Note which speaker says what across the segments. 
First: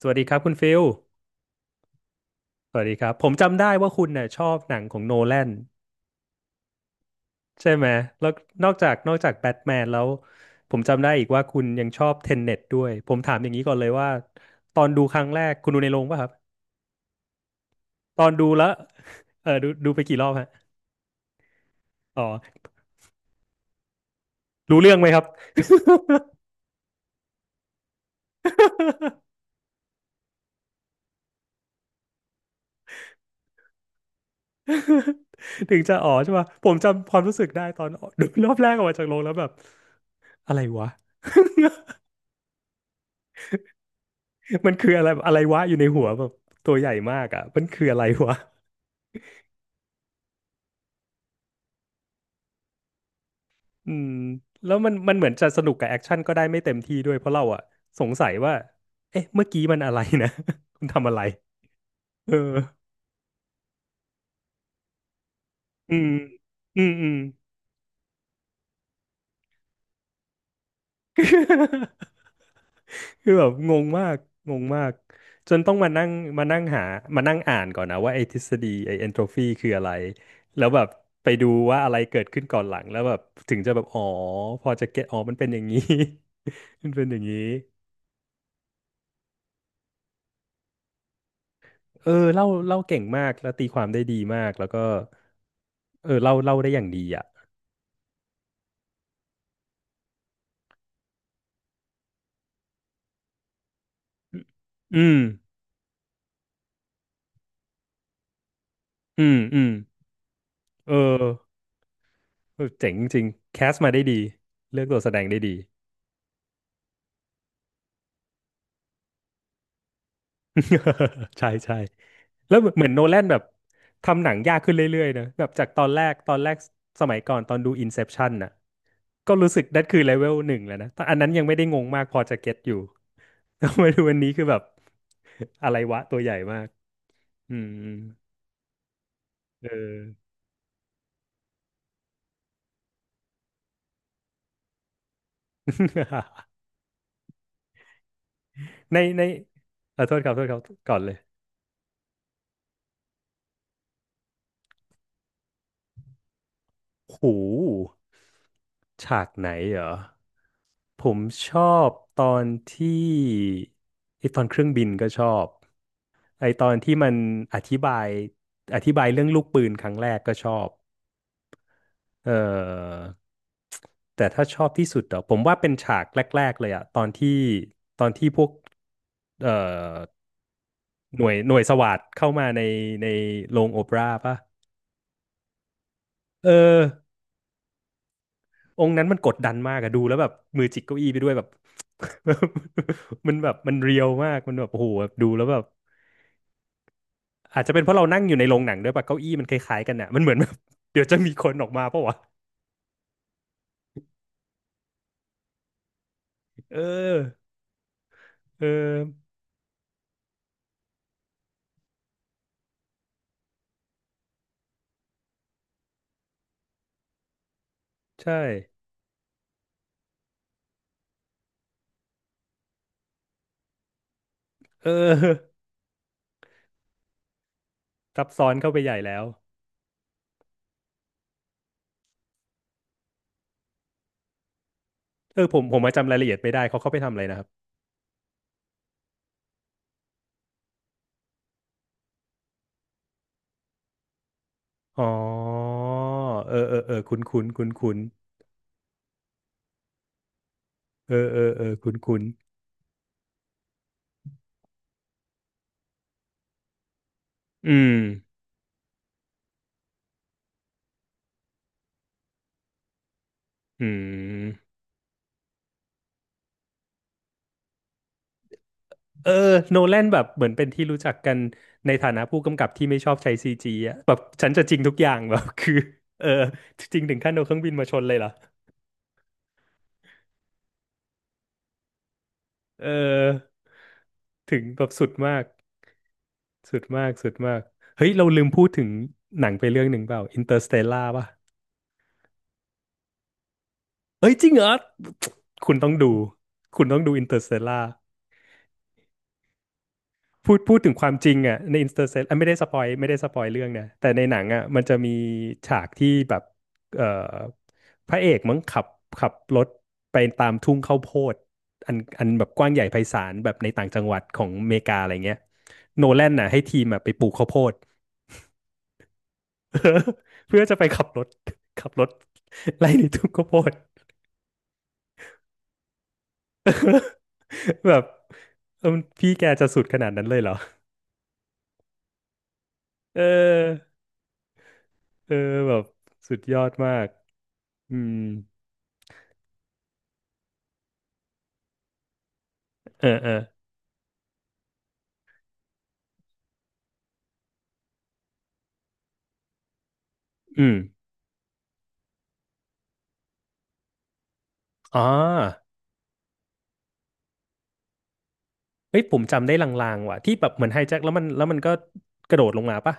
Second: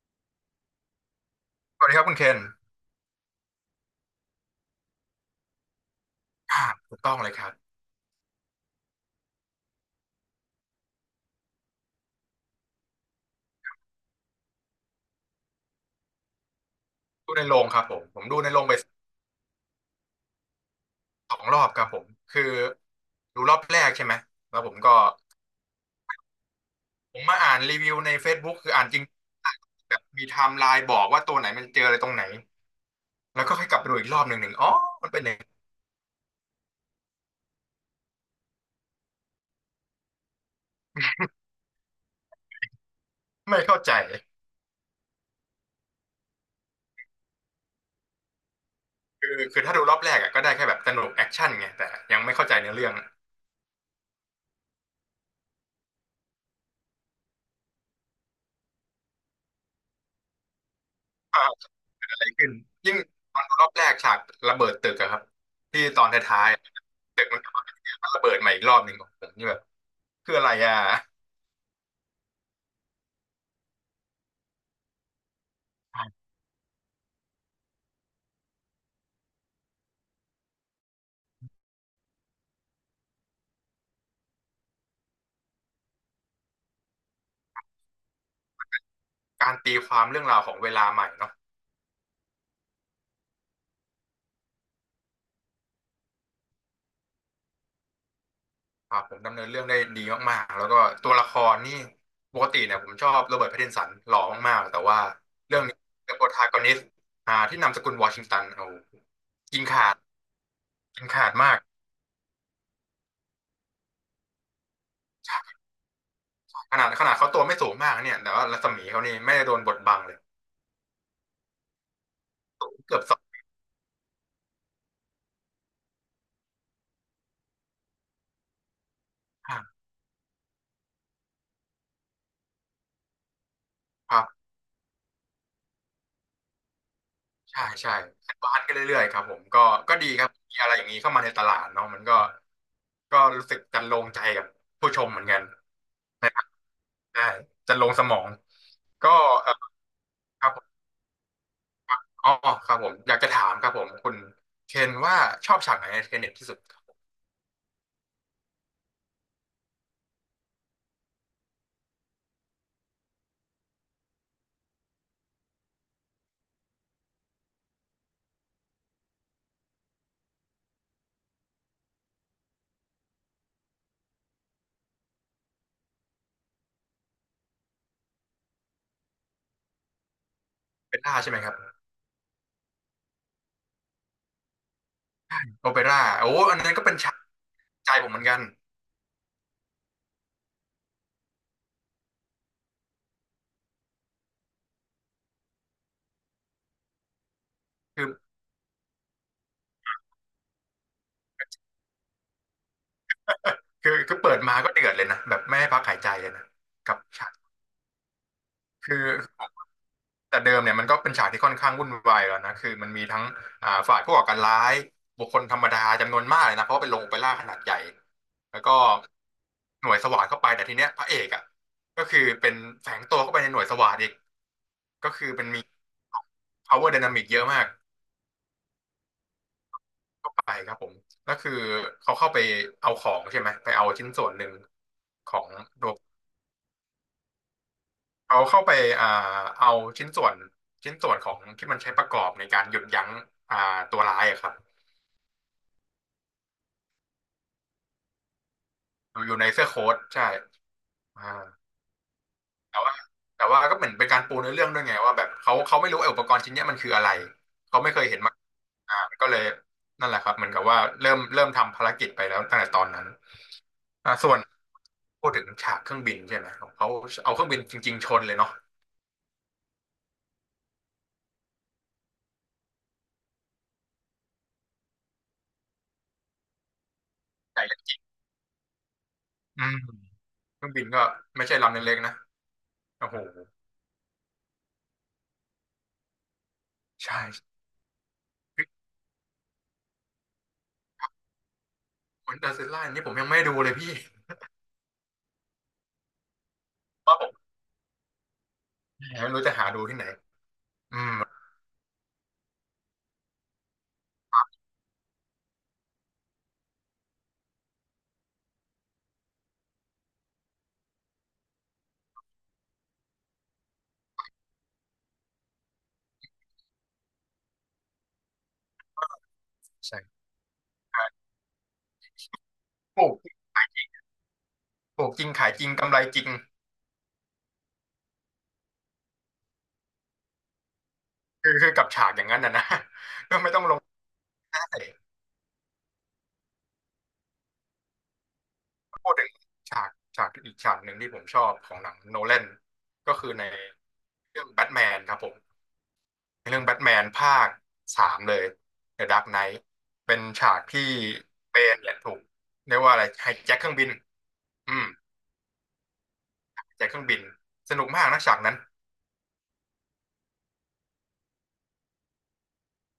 Speaker 1: สวัสดีครับคุณฟิล
Speaker 2: สวัสดีครับคุณเคน
Speaker 1: สวัสดีครับ ผมจำได้ว่าคุณเนี่ยชอบหนังของโนแลน
Speaker 2: อ่าถูกต้องเลยครับ
Speaker 1: ใช่ไหมแล้วนอกจากแบทแมนแล้วผมจำได้อีกว่าคุณยังชอบเทนเน็ตด้วย ผมถามอย่างนี้ก่อนเลยว่าตอนดูครั้งแรกคุณดูในโรงป่ะครับ
Speaker 2: ดูในโรงครับผมผ
Speaker 1: ตอ
Speaker 2: ม
Speaker 1: น
Speaker 2: ดู
Speaker 1: ดู
Speaker 2: ในโร
Speaker 1: แล้
Speaker 2: ง
Speaker 1: ว
Speaker 2: ไป
Speaker 1: เออดูไปกี่รอบฮะ
Speaker 2: สองรอบครับผม
Speaker 1: อ๋อ
Speaker 2: คือดูรอบแรกใช่ไหมแล้วผม
Speaker 1: รู้
Speaker 2: ก็
Speaker 1: เรื่องไหมครับ
Speaker 2: ผมมาอ่านรีวิวใน Facebook คืออ่านจริงแบบมีไทม์ไลน์บอกว่าตัวไหนมันเจออะไรตรงไหนแล้วก็ค่อยกลับไปดูอีกรอบหนึ่งอ๋อมันเป็นอย่างนี้
Speaker 1: ถึงจะอ๋อใช่ป่ะผมจำความรู้สึกได้ตอนดูรอบแรกออกมาจากโรงแล้วแบบอะไรวะ
Speaker 2: ไม่เข้าใจ
Speaker 1: มันคืออะไรอะไรวะอยู่ในหัวแบบตัวใหญ่มากอ่ะมันคืออะไรวะ
Speaker 2: คือถ้าดูรอบแรกอะก็ได้แค่แบบสนุกแอคชั่นไงแต่ยังไม่เข้าใจเนื้อเรื่อง
Speaker 1: อืมแล้วมันเหมือนจะสนุกกับแอคชั่นก็ได้ไม่เต็มที่ด้วยเพราะเราอะสงสัยว่าเอ๊ะเมื่อกี้มันอะไรนะ คุณทำอะไร
Speaker 2: ว่าเกิดอะไรขึ้น
Speaker 1: เออ
Speaker 2: ยิ่งตอนดูรอบแรกฉากระเบิดตึกอะครับที่
Speaker 1: อื
Speaker 2: ตอน
Speaker 1: ม
Speaker 2: ท้ายๆอะ
Speaker 1: อืม
Speaker 2: มันระเบิดมาอีกรอบหนึ่งผมนี่แบบคืออะไรอะ
Speaker 1: คือแบบงงมากงงมากจนต้องมานั่งหามานั่งอ่านก่อนนะว่าไอ้ทฤษฎีไอ้เอนโทรฟีคืออะไรแล้วแบบไปดูว่าอะไรเกิดขึ้นก่อนหลังแล้วแบบถึงจะแบบอ๋อพอจะเก็ตอ๋อมันเป็นอย่างนี้ มันเป็นอย่างนี้
Speaker 2: การตีความเรื่องราวของเวลาใหม่เนาะ
Speaker 1: เออเล่าเก่งมากแล้วตีความได้ดีมากแล้วก็เออเล่าได้อย่างดีอ่ะ
Speaker 2: ครับผมดำเนินเรื่องได้ดีมากๆแล้วก็ตัวละครนี่ปกติเนี่ยผมชอบโรเบิร์ตแพตตินสันหล่อมากๆแต่ว่า
Speaker 1: อืม
Speaker 2: เรื่องนี้เป็นโปรทากอนิสต์ที่นามสกุลวอชิงตันโอ้โห
Speaker 1: อืมอื
Speaker 2: กิน
Speaker 1: ม
Speaker 2: ขาด
Speaker 1: เออ
Speaker 2: กินขาดมาก
Speaker 1: เออเจ๋งจริงแคสมาได้ดีเลือกตัวแสดงได้ดี
Speaker 2: ขนาดเขาตัวไม่สูงมากเนี่ยแต่ว่ารัศมีเขานี่ไม่ได้โดนบดบังเลย
Speaker 1: ใช่ใช่แล้วเหมือน
Speaker 2: เกือ
Speaker 1: โน
Speaker 2: บส
Speaker 1: แล
Speaker 2: อง
Speaker 1: นแบบทำหนังยากขึ้นเรื่อยๆนะแบบจากตอนแรกสมัยก่อนตอนดู Inception น่ะก็รู้สึ
Speaker 2: ข้า
Speaker 1: ก
Speaker 2: ง
Speaker 1: นั่นคือเลเวลหนึ่งแล้วนะแต่อันนั้นยังไม่ได้งงมากพอจะเก็ตอยู่ แต่มาดู
Speaker 2: ค
Speaker 1: วัน
Speaker 2: รั
Speaker 1: นี้คื
Speaker 2: บ
Speaker 1: อแบบอะไรวะตัวใหญ่มากอื
Speaker 2: ใช่ใช่
Speaker 1: ม
Speaker 2: บานกันเรื่อยๆครับผมก็
Speaker 1: เอ
Speaker 2: ก็
Speaker 1: อ
Speaker 2: ดีครับมีอะไรอย่างนี้เข้ามาในตลาดเนาะมันก็ก็รู้สึกจันโลงใจกับผู้ชมเหมือนกันใน ใช่จะลงสมอง
Speaker 1: ใน
Speaker 2: ก็
Speaker 1: ใน
Speaker 2: เออ
Speaker 1: เออโทษครับโท
Speaker 2: ค
Speaker 1: ษ
Speaker 2: รับ
Speaker 1: ครั
Speaker 2: ผ
Speaker 1: บ
Speaker 2: ม
Speaker 1: ก่อนเลย
Speaker 2: อ๋อครับผมอยากจะถามครับผมคุณเคนว่าชอบฉากไหนในเทเน็ตที่สุด
Speaker 1: หูฉากไหนเหรอผมชอบตอนที่ไอตอนเครื่องบินก็ชอบไอตอนที่มันอธิบายอธิบายเรื่องลูกปืนครั้งแรกก็ชอบเออแต่ถ้าชอบที่สุดเหรอผมว่าเป็นฉากแรกๆเลยอะตอนที่พวกเอ่อ
Speaker 2: โอเปร่า
Speaker 1: หน่ว
Speaker 2: ใช่
Speaker 1: ย
Speaker 2: ไหมค
Speaker 1: ห
Speaker 2: รั
Speaker 1: น่วยส
Speaker 2: บ
Speaker 1: วาทเข้ามาในโรงโอเปร่าป่ะ
Speaker 2: โอเปร่าโอ้
Speaker 1: เอ
Speaker 2: อันนั้น
Speaker 1: อ
Speaker 2: ก็เป็นฉากใจผมเหมือนกัน
Speaker 1: องค์นั้นมันกดดันมากอะดูแล้วแบบมือจิกเก้าอี้ไปด้วยแบบ มันแบบมันเรียวมากมันแบบโอ้โหแบบดูแล้วแบบอาจจะเป็นเพราะ
Speaker 2: คื
Speaker 1: เรา
Speaker 2: อ
Speaker 1: นั่งอยู่ในโรงหนังด้วยปะเก้าอี้มันคล้ายๆกันอะมันเหมือนแบบ เดี๋ยวจะมีคนออกมาปะวะ
Speaker 2: คือเปิดมาก็เดือดเลยนะแบบไม่ให้พักหายใจเลยนะ
Speaker 1: เอ
Speaker 2: กับฉาก
Speaker 1: อเออ
Speaker 2: คือ แต่เดิมเนี่ยมันก็เป็นฉากที่ค่อนข้างวุ่นวายแล้วนะคือมันมีทั้งฝ่ายผู้ก่อการร้ายบุคคลธรรมดาจำนวนมากเลยนะเพราะว่าเป็นโรงโอเปร่าขนาดใหญ่
Speaker 1: ใช่
Speaker 2: แล้วก็หน่วยสวาทเข้าไปแต่ทีเนี้ยพระเอกอ่ะก็คือเป็นแฝงตัวเข้าไปในหน่วยสวาทอีก
Speaker 1: เอ
Speaker 2: ก็คือเป็น
Speaker 1: อ
Speaker 2: มี power dynamic เยอะมาก
Speaker 1: ซับซ้อนเข้าไปใหญ่แล้ว
Speaker 2: ไปครับผมก็คือเขาเข้าไปเอาของใช่ไหมไปเอาชิ้นส่วนหนึ่งขอ
Speaker 1: เออ
Speaker 2: ง
Speaker 1: ผม
Speaker 2: ด
Speaker 1: มา
Speaker 2: วง
Speaker 1: รายละเอียดไม่ได้เขาเข้าไปทำอะไรนะครับ
Speaker 2: เขาเข้าไปอ่าเอาชิ้นส่วนของที่มันใช้ประกอบในการหยุดยั้งอ่าตัวร้ายอะครับ
Speaker 1: อ๋อเออคุ้นคุ้นคุ้นคุ้น
Speaker 2: อยู่ในเสื้อโค้ทใช่
Speaker 1: ๆเอ
Speaker 2: อ่า
Speaker 1: อเออเออคุ้นคุ้น
Speaker 2: แต่ว่าก็เหมือนเป็นการปูเนื้อเรื่องด้วยไงว่าแบบเขาไม่รู้ไอ้อุปกรณ์ชิ้นเนี้ยมันคืออะไร
Speaker 1: ๆอื
Speaker 2: เขาไม่
Speaker 1: ม
Speaker 2: เคยเห็นมาอ่าก็เลยนั่นแหละครับเหมือนกับว่าเริ่มทำภารกิจไปแล้วตั้งแต่ตอนนั้น
Speaker 1: อื
Speaker 2: อ่าส่วน
Speaker 1: ม
Speaker 2: พูดถึงฉากเครื่องบินใช่ไหมของเขาเอาเครื่องบินจริงๆชนเลยเนาะ
Speaker 1: เออโนแลนแบบเหมือนเป็นที่รู้จักกันในฐานะผู้กำกับที่ไม่ชอบใช้ซีจีอะแบบฉันจะจริงทุกอย่างแบบคือเออจริงถึงขั้นเอาเครื่
Speaker 2: ให
Speaker 1: อง
Speaker 2: ญ่
Speaker 1: บิน
Speaker 2: เล
Speaker 1: มาช
Speaker 2: ย
Speaker 1: นเลยเหรอ
Speaker 2: อืมเครื่องบินก็ไม่ใช่ลำเล็กๆนะ
Speaker 1: เอ
Speaker 2: โอ้โห
Speaker 1: อถึงแบบ
Speaker 2: ใช่
Speaker 1: สุดมากเฮ้ยเราลืมพูดถึงหนังไปเรื่องหนึ่งเปล่าอินเตอร์สเตลล่าป่ะ
Speaker 2: คนเดอร์ซิลล่านี่ผมยังไม่ดูเลยพี่
Speaker 1: เอ้ยจริงเหรอคุณต้องดูคุณต้องดู
Speaker 2: ว่า
Speaker 1: อิ
Speaker 2: ผ
Speaker 1: นเตอร์
Speaker 2: ม
Speaker 1: สเตลล่า
Speaker 2: ไม่รู้จะหาดูที่ไหน
Speaker 1: พูดถึง
Speaker 2: อื
Speaker 1: ควา
Speaker 2: ม
Speaker 1: มจริงอ่ะในอินเตอร์เซอ่ะไม่ได้สปอยเรื่องนะแต่ในหนังอ่ะมันจะมีฉากที่แบบเอ่อพระเอกมั้งขับรถไปตามทุ่งข้าวโพดอันแบบกว้างใหญ่ไพศาลแบบในต่างจังหวัดของอเมริกาอะไรเงี้ยโนแลนน่ะให้ทีมอ่ะไปปลูกข้าวโพด
Speaker 2: ใช่
Speaker 1: เพื่อจะไปขับรถไล่
Speaker 2: ป
Speaker 1: ใน
Speaker 2: ลู
Speaker 1: ทุ่ง
Speaker 2: ก
Speaker 1: ข้าวโพด
Speaker 2: ปลูกจริงขายจริงกำไรจริง
Speaker 1: แบบเออพี่แกจะสุดขนาดนั้นเลยเหรอ
Speaker 2: คือคือกับฉากอย่างนั้นนะนะ
Speaker 1: เอ
Speaker 2: ก็ไม่ต้องลง
Speaker 1: อ
Speaker 2: ได้
Speaker 1: เออแบบสุดยอดมากอืม
Speaker 2: พูดถึงฉากฉากอีกฉากหนึ่งที่ผมชอบของหนังโนแลน
Speaker 1: เออ
Speaker 2: ก็คื
Speaker 1: เอ
Speaker 2: อ
Speaker 1: อ
Speaker 2: ในเรื่องแบทแมนครับผมในเรื่องแบทแมนภาคสามเลย The Dark Knight เป็นฉาก
Speaker 1: อืม
Speaker 2: ที่เบนเนี่ยถูกเรียกว่าอะไรไฮแจ็คเครื่องบินอืม
Speaker 1: อ๋อ
Speaker 2: แจ็คเครื่องบินสนุกมากนะฉากนั้น
Speaker 1: เฮ้ยผมจำได้ลางๆว่ะที่แบบเหมือนไฮแจ็คแล้วมันแล้วมันก็กระโดดลงมาปะ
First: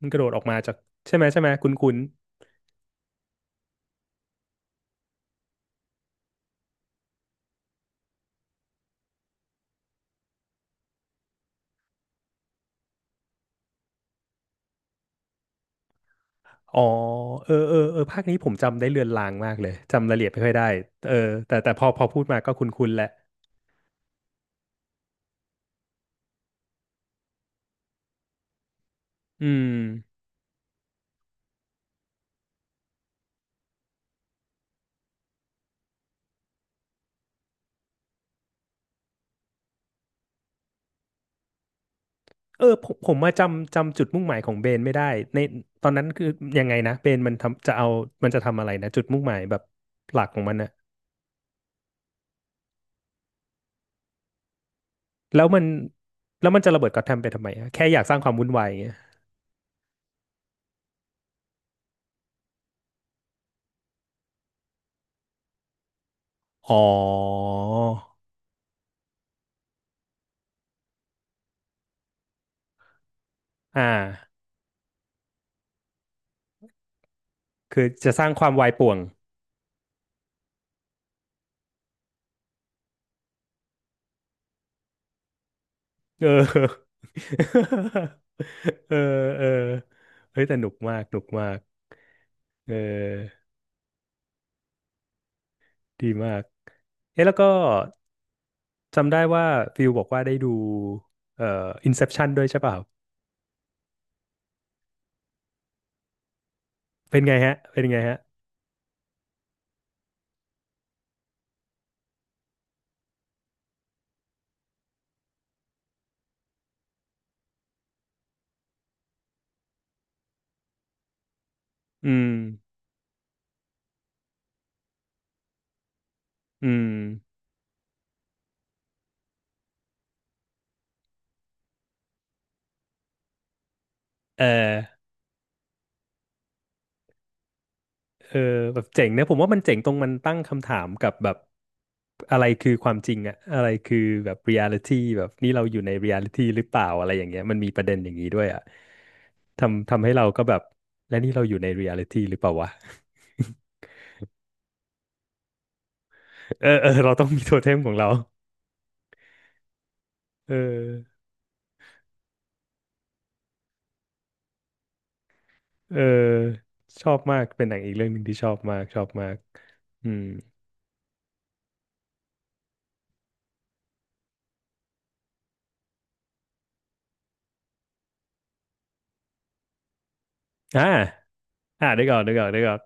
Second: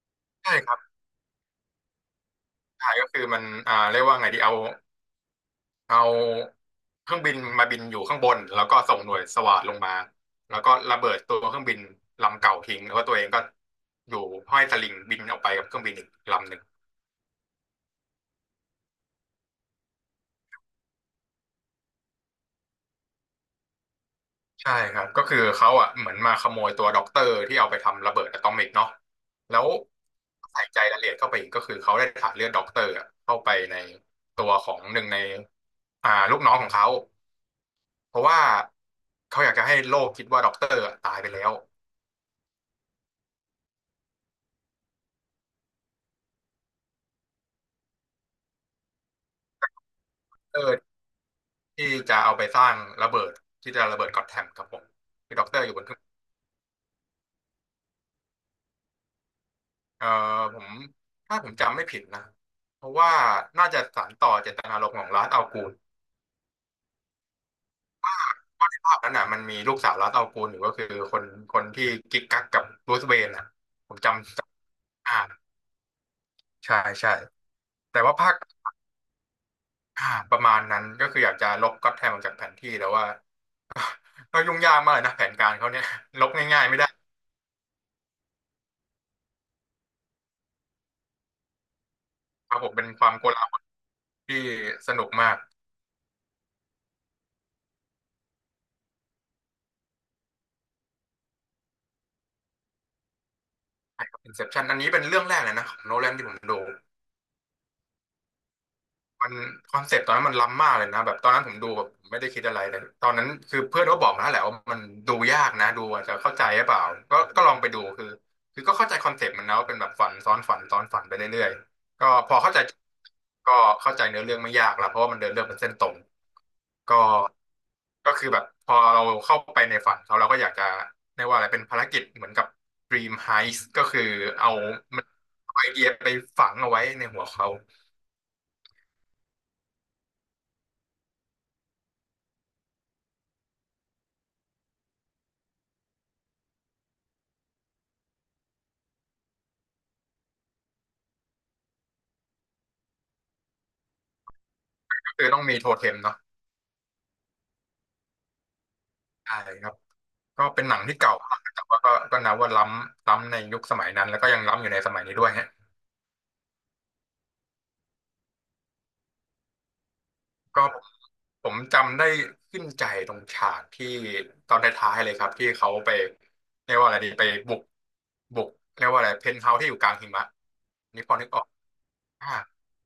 Speaker 1: มันกระโดดออก
Speaker 2: ใช่
Speaker 1: มา
Speaker 2: ค
Speaker 1: จาก
Speaker 2: รับ
Speaker 1: ใช่ไหมคุณคุณ
Speaker 2: ใช่ก็คือมันอ่าเรียกว่าไงดีเอาเครื่องบินมาบินอยู่ข้างบนแล้วก็ส่งหน่วยสวาทลงมาแล้วก็ระเบิดตัวเครื่องบินลำเก่าทิ้งแล้วก็ตัวเองก็อยู่ห้อยสลิงบินออกไปกับเครื่องบินอีกลำหนึ่ง
Speaker 1: อ๋อเออภาคนี้ผมจำได้เลือนลางมากเลยจำรายละเอียดไม่ค่อยได้เออแต่พอพูดมาก็คุ้นคุนแหละ
Speaker 2: ใช่ครับก็คือเขาอ่ะเหมือนมาขโมยตัวด็อกเตอร์ที่เอาไปทำระเบิดอะตอมิกเนาะ
Speaker 1: อื
Speaker 2: แล้ว
Speaker 1: ม
Speaker 2: ใส่ใจรายละเอียดเข้าไปอีกก็คือเขาได้ถ่ายเลือดด็อกเตอร์อะเข้าไปในตัวของหนึ่งในลูกน้องของเขาเพราะว่าเขาอยากจะให้โลกคิดว่าด็อกเตอร์อะตายไปแล้ว
Speaker 1: เออผมมาจำจุดมุ่งหมายของเบนไม่ได้ในตอนนั้นคือยังไงนะเบนมันจะทำอะไรนะจุดมุ่งหมายแบบหลักของมันนะ
Speaker 2: ที่จะเอาไปสร้างระเบิดที่จะระเบิดก็อตแทมครับผมคือ
Speaker 1: แล้
Speaker 2: ด็
Speaker 1: ว
Speaker 2: อกเตอ
Speaker 1: มัน
Speaker 2: ร์อยู่บนเครื่อง
Speaker 1: แล้วมันจะระเบิดก็อตแทมไปทำไมอะแค่อยากสร้างความวุ่นวาย
Speaker 2: เอ่อผมถ้าผมจำไม่ผิดนะเพราะว่าน่าจะสานต่อเจตนารมณ์ของลาสอัลกูล
Speaker 1: อ๋อ
Speaker 2: ภาพนั้นน่ะมันมีลูกสาวลาสอัลกูลอยู่ก็คือคนคนที่กิ๊กกักกับรูสเวนนะ
Speaker 1: อ่
Speaker 2: ผมจำ
Speaker 1: า
Speaker 2: จำอ่าใช่ใช่
Speaker 1: คือ
Speaker 2: แต่
Speaker 1: จะ
Speaker 2: ว่า
Speaker 1: สร้า
Speaker 2: ภา
Speaker 1: ง
Speaker 2: ค
Speaker 1: ความวายป่วง
Speaker 2: อ่าประมาณนั้นก็คืออยากจะลบก็อตแทมออกจากแผนที่แต่ว่า ก็ยุ่งยากมากเลยนะแผนการเขาเนี่ยล
Speaker 1: เอ
Speaker 2: บง่ายๆไม่ได้
Speaker 1: อ เออเออเฮ้ยแต่หนุกมาก
Speaker 2: ครับผ
Speaker 1: เ
Speaker 2: มเป็นความโก
Speaker 1: ออ
Speaker 2: ลาหลที่สนุกมาก
Speaker 1: ดีมาก เอ๊ะแล้วก็จำได้ว่าฟิลบอกว่าได้ดูเอ่อ Inception ด้วยใช่เปล่า
Speaker 2: Inception อันนี้เป็นเรื่องแรกเลยนะของโนแลนที่ผมดู
Speaker 1: เป็นไงฮะ
Speaker 2: มันคอนเซปต์ตอนนั้นมันล้ำมากเลยนะแบบตอนนั้นผมดูแบบไม่ได้คิดอะไรเลยตอนนั้นคือเพื่อนก็บอกนะแหละว่ามันดูยากนะดูอาจจะเข้าใจหรือเปล่าก็ลองไปดูคือก็เข้าใจคอนเซปต์มันนะว่าเป็นแบบฝันซ้อนฝันซ้อนฝันไปเรื่อยๆก็
Speaker 1: อื
Speaker 2: พ
Speaker 1: ม
Speaker 2: อเข้าใจก็เข้าใจเนื้อเรื่องไม่ยากละเพราะว่ามันเดินเรื่องเป็นเส้นตรง
Speaker 1: อืม
Speaker 2: ก็ก็คือแบบพอเราเข้าไปในฝันเขาเราก็อยากจะเรียกว่าอะไรเป็นภารกิจเหมือนกับ Dream Heist ก็คือ
Speaker 1: เ
Speaker 2: เอา
Speaker 1: ออ
Speaker 2: มันเอาไอเดียไปฝังเอาไว้ในหัวเขา
Speaker 1: เออแบบเจ๋งนะผมว่ามันเจ๋งตรงมันตั้งคำถามกับแบบอะไรคือความจริงอะอะไรคือแบบเรียลิตี้แบบนี่เราอยู่ในเรียลิตี้หรือเปล่าอะไรอย่างเงี้ยมันมีประเด็นอย่างนี้ด้วยอะทำให้เราก็แบบและนี่เราอยู่ในเรียลิตี้หรือเปล่าวะ
Speaker 2: ก็คือต้องมีโทเทมเนาะ
Speaker 1: เออเออเราต้องมีโทเทมของเรา
Speaker 2: ใช่ครับก็
Speaker 1: เอ
Speaker 2: เป็นหนังที่เก่า
Speaker 1: อ
Speaker 2: มากแต่ว่าก็นับว่าล้ำในยุคสมัยนั้นแล้วก็ยังล้ำอยู่ในสมัยนี้ด้วยฮะ
Speaker 1: เออชอบมากเป็นหนังอีกเรื่องหนึ่งที่ชอบมากอืม
Speaker 2: ก็ผมจำได้ขึ้นใจตรงฉากที่ตอนท้ายๆเลยครับที่เขาไปเรียกว่าอะไรดีไปบุกบุกเรียกว่าอะไรเพนท์เฮาส์ที่อยู่กลางหิมะ
Speaker 1: อ่า
Speaker 2: นี่พอนึกออก พาด
Speaker 1: เดี๋ยวก่อน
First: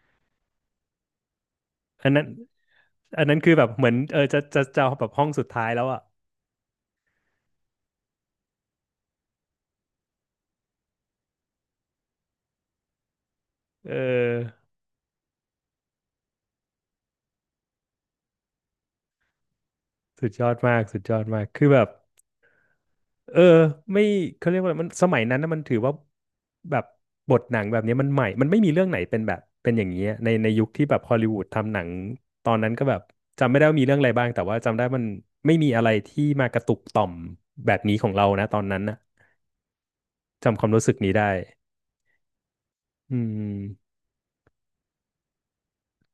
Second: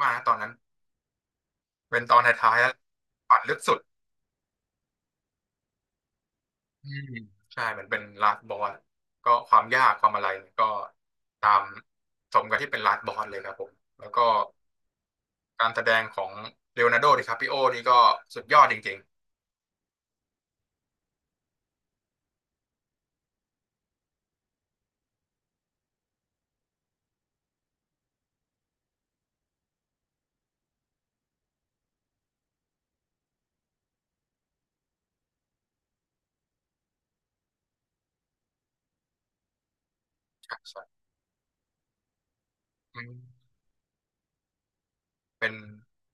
Speaker 2: มากนะตอนนั้นเป็น
Speaker 1: อัน
Speaker 2: ตอน
Speaker 1: นั้น
Speaker 2: ท้ายๆแล้ว
Speaker 1: อันนั้
Speaker 2: ฝั
Speaker 1: น
Speaker 2: น
Speaker 1: คือ
Speaker 2: ลึก
Speaker 1: แบบ
Speaker 2: สุด
Speaker 1: เหมือนเออจะแบบห้องสุดท้ายแล้วอ่ะ
Speaker 2: อืมใช่เหมือนเป็นลาสบอสก็ความยากความอะไรเนี่ยก็ตามสมกับที่เป็นลาสบอสเลยครับผม
Speaker 1: เอ
Speaker 2: แล้วก็
Speaker 1: อ
Speaker 2: การแสดงของเลโอนาร์โดดิคาปิโอนี่ก็สุดยอดจริง
Speaker 1: สุดยอดมากคือแบบเออไม่เขาเรียกว่าอะไรมันสมัยนั้นนะมันถือว่าแบบบทหนังแบบนี้มันใหม่มันไม่มีเรื่องไหนเป็นแบบเป็นอย่างนี้อะในยุคที่แบบฮอลลีวูดทำหนังตอนนั้นก็แบบจำไม่ได้ว่ามีเรื่องอะไรบ้างแต่ว่าจำได้มันไม่มีอะไรที่มากระตุกต่อมแบบนี้ของเรานะตอนนั้นนะ
Speaker 2: ๆใช่
Speaker 1: จำความ
Speaker 2: ใช่
Speaker 1: รู้สึกนี้ได้
Speaker 2: อื
Speaker 1: อื
Speaker 2: ม
Speaker 1: ม
Speaker 2: เป็น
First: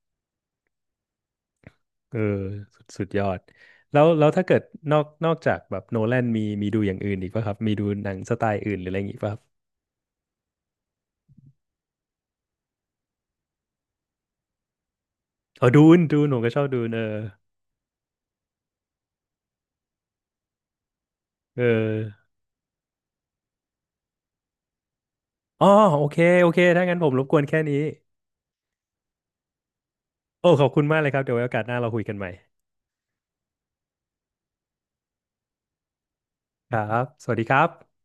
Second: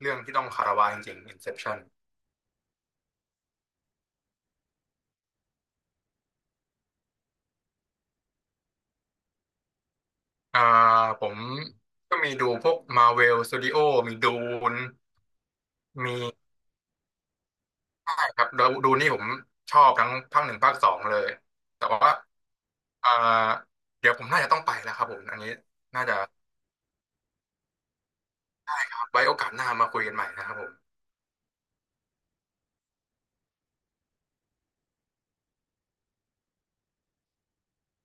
Speaker 2: เรื่องที่ต้องคารวะจริงๆ Inception
Speaker 1: เออสุดยอดแล้วถ้าเกิดนอกจากแบบโนแลนมีดูอย่างอื่นอีกป่ะครับมีดูหนังสไตล์อื่นหรืออะไรอย่างงี้ป่ะครับ
Speaker 2: อ่าผมก็มีดูพวก Marvel Studio มีดูน
Speaker 1: อ๋อดูนดู
Speaker 2: มี
Speaker 1: นผมก็ชอบดูนเออ
Speaker 2: ใช่ครับดูนี่ผมชอบทั้งภาคหนึ่งภาคสองเลย
Speaker 1: เออ
Speaker 2: แต่ว่าอ่าเดี๋ยวผมน่าจะต้องไปแล้วครับผมอันนี้
Speaker 1: อ๋อ
Speaker 2: น่า
Speaker 1: โอ
Speaker 2: จะ
Speaker 1: เค โอเค ถ้างั้นผมรบกวนแค่นี้
Speaker 2: ไว้โอกาสหน้ามาคุยกันใหม่
Speaker 1: โอ้
Speaker 2: นะครับ
Speaker 1: ข
Speaker 2: ผ
Speaker 1: อบ
Speaker 2: ม
Speaker 1: คุณมากเลยครับ เดี๋ยวไว้โอกาสหน้าเราคุยกันใหม่ ครับ สวัสดีครับ